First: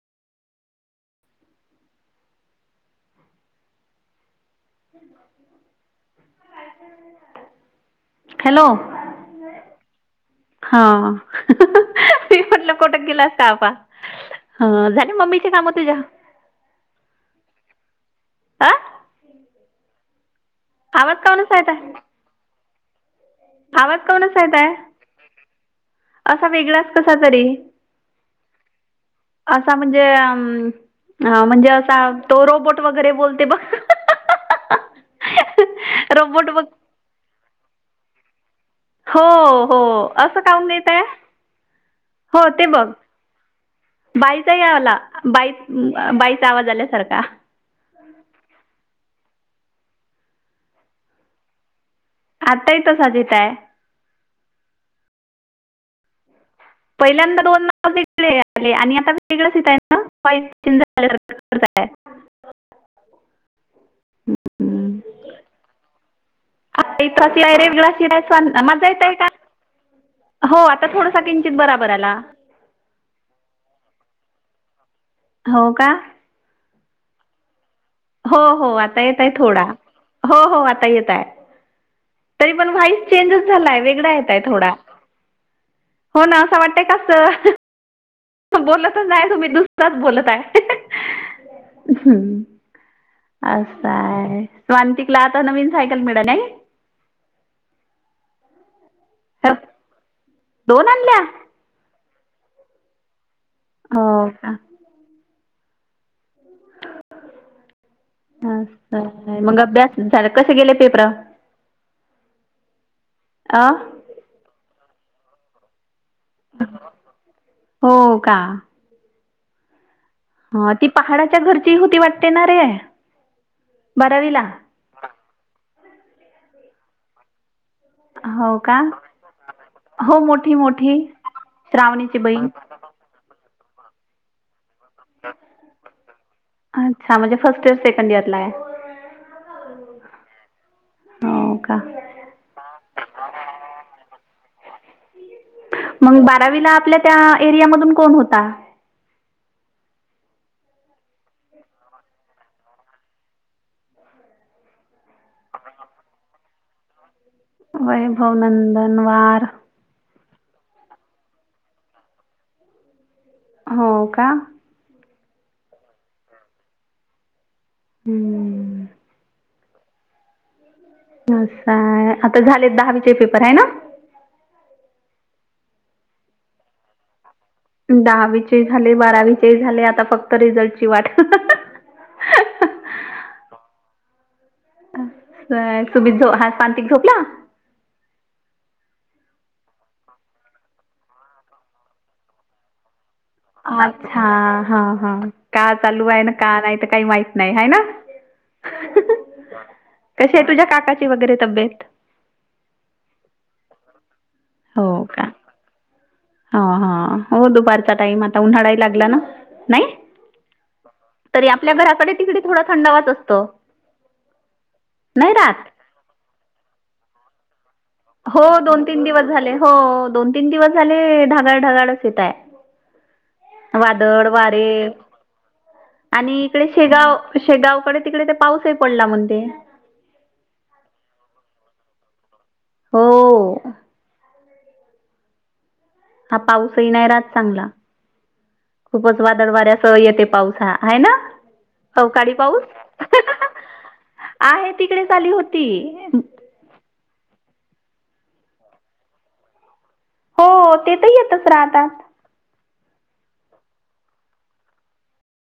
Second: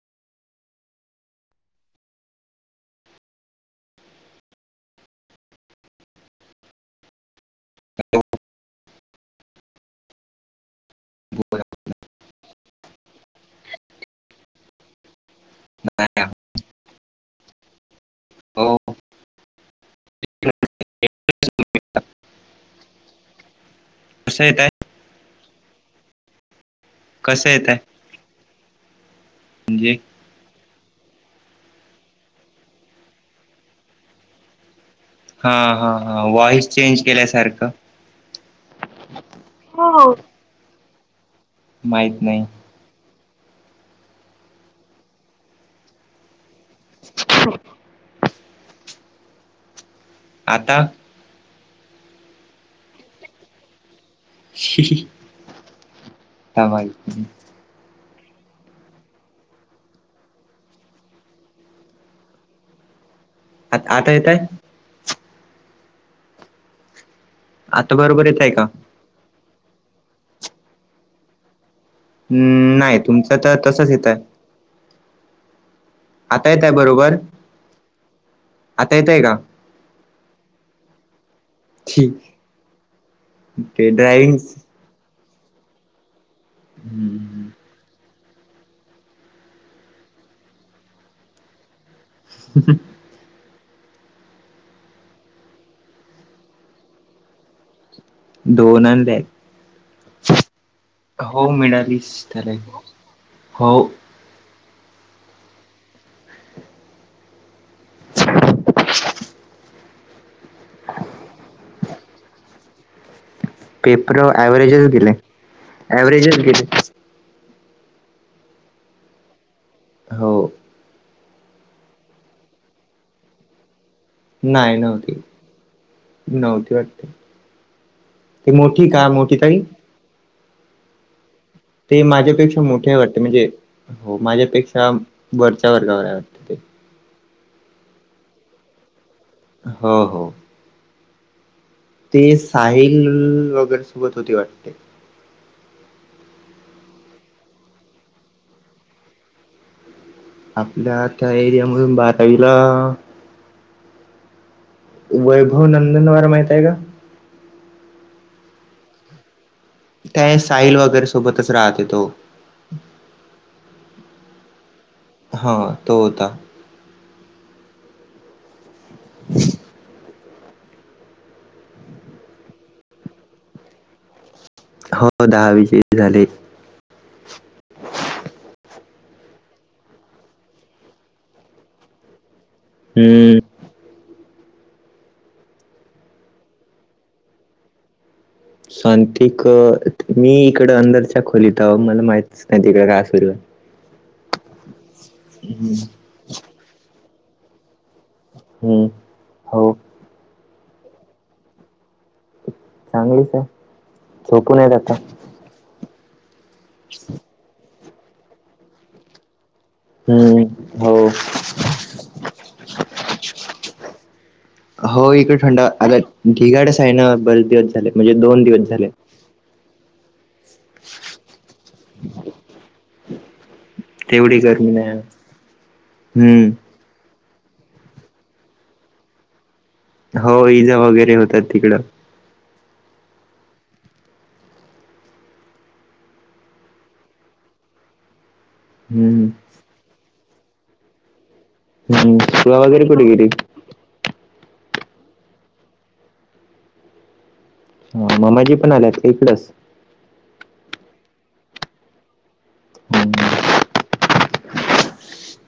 [unintelligible] Hello! Hello! मी म्हटलं कुठे गेला [unintelligible] झाले मम्मी चे कामं तुझ्या? आं हो आवाज काऊन असा येत आहे. आवाज काऊन असा कसं येत आहे येतोय? असा वेगळाच कसा तरी. कसं येत आहे असं म्हणजे अम हा म्हणजे असा तो रोबोट वगैरे बोलते बघ. हा हा हा रोबोट बघ वॉइस चेंज केल्यासारखं. हो हो असं काऊून येतय, माहित नाही हो ते बघ. बाईचा बाईस आवाज आल्यासारखा. आता. आताही तसाच येत आहे. [unintelligible] नाही पहिल्यांदा दोन वेगळे आले आणि आता वेगळेंच येत आहेत नाई [inaudible] [unintelligible] आ आता येत आहे. [inaudible] [inaudible] आता बरोबर येतय का माझा येतय का? हो आता थोडसा किंचित बराबर आला. हम्म नाही तुमचं तर तसच येत आहे. हो का. आता येत आहे बरोबर. हो हो आता येत येतय आहे का थोडा, हो हो आता येत आहे. तरी पण व्हाईस चेज झालाय ते वेगळा ड्रायविंग येतंय थोडा. हो ना असं वाटतंय का अस बोलतच नाही तुम्ही दुसराच बोलत आहे ह. असं आहे, स्वांतिकला आता नवीन सायकल मिळे नाही. दोन आण दोन आणल्या [inaudible] हो मिळालीस त्याला. हो का. मग अभ्यास. झालं. कसे गेले पेपर अ पेपर व्हरेजच गेले व्हरेजच गेले. हो का. हो. ह ती पहाडाच्या घरची होती वाटतेणारे. नाही नव्हती नव्हती वाटत. हो का हो मोठी मोठी. ते श्रावणीची बहीण माझ्यापेक्षा मोठे हाय वाटते, म्हणजे हो माझ्यापेक्षा वरच्या वर्गावर वाटते. अच्छा म्हणजे फस्ट इयर सेकंड इयरला आहे. हो हो हो का ते साहिल वगैरे सोबत होती वाटत. मग बारावीला आपल्या त्या एरियामधून कोण होता? आपल्या त्या एरिया मधून बारावीला वैभव नंदन वार माहित आहे का? वैभव नंदनवार. त्या साईल वगैरे सोबतच राहते तो. हो का? हा तो होता. हम्म. [unintelligible] असा आहे आता झालेत दहावीचे पेपर हाय ना. हो दहावीचे [unintelligible] झाले. दहावीचे ही झाले, बारावीचे ही झाले आता फक्त रिझल्टची वाट. [unintelligible] हम्म. असा आहे सुबीत झो हा सांतिक झोपला? सांंतिक मी इकडं अंदरच्या खोलीत आहो मला माहितच नाही तिकडे काय सुरू आहे. अच्छा हा हा का हम्म. चालू आहे ना का नाही तर काही माहित नाही हाय ना? हम्म. हो कशी आहे तुझ्या काकाची वगैरे तब्येत? चांगलीच आहे झोपूून आहेत आता. ह हा हो दुपारचा टाइम आता उन्हाळा ही लागला ना. नाही हम्म हो. तरी आपल्या घराकडे तिकडी थोडा थंडावाच असतो. हो नाही इकडे राहत थंडा ढिगाडच आहे ना बरेच दिवस झाले. म्हणजे हो दिवस दोन झाले. तीन दिवस झाले हो दोन तीन दिवस झाले ढागाळ-ढगाळ तच येत आहे वादळ, तेवढी वारे गरमी नाही आणि इकडे हम्म शेगाव शेगावकडे तिकडे ते पाऊस ही पडला म्हणते. हो इजा वगैरे होतात तिकडं. हो. हा पाऊसही येणार आहे आज चांगला खूपच हम्म वादळ वाऱ्यासह येते पाऊस. खा हा आहे ना हम्म अवकाळी तुला पाऊस. वगैरे कुठे गेली आहे तिकडेच आली होती. म मामाजी पण आल्यात इकडचं. हो ते तर येतच राहतात. हम्म.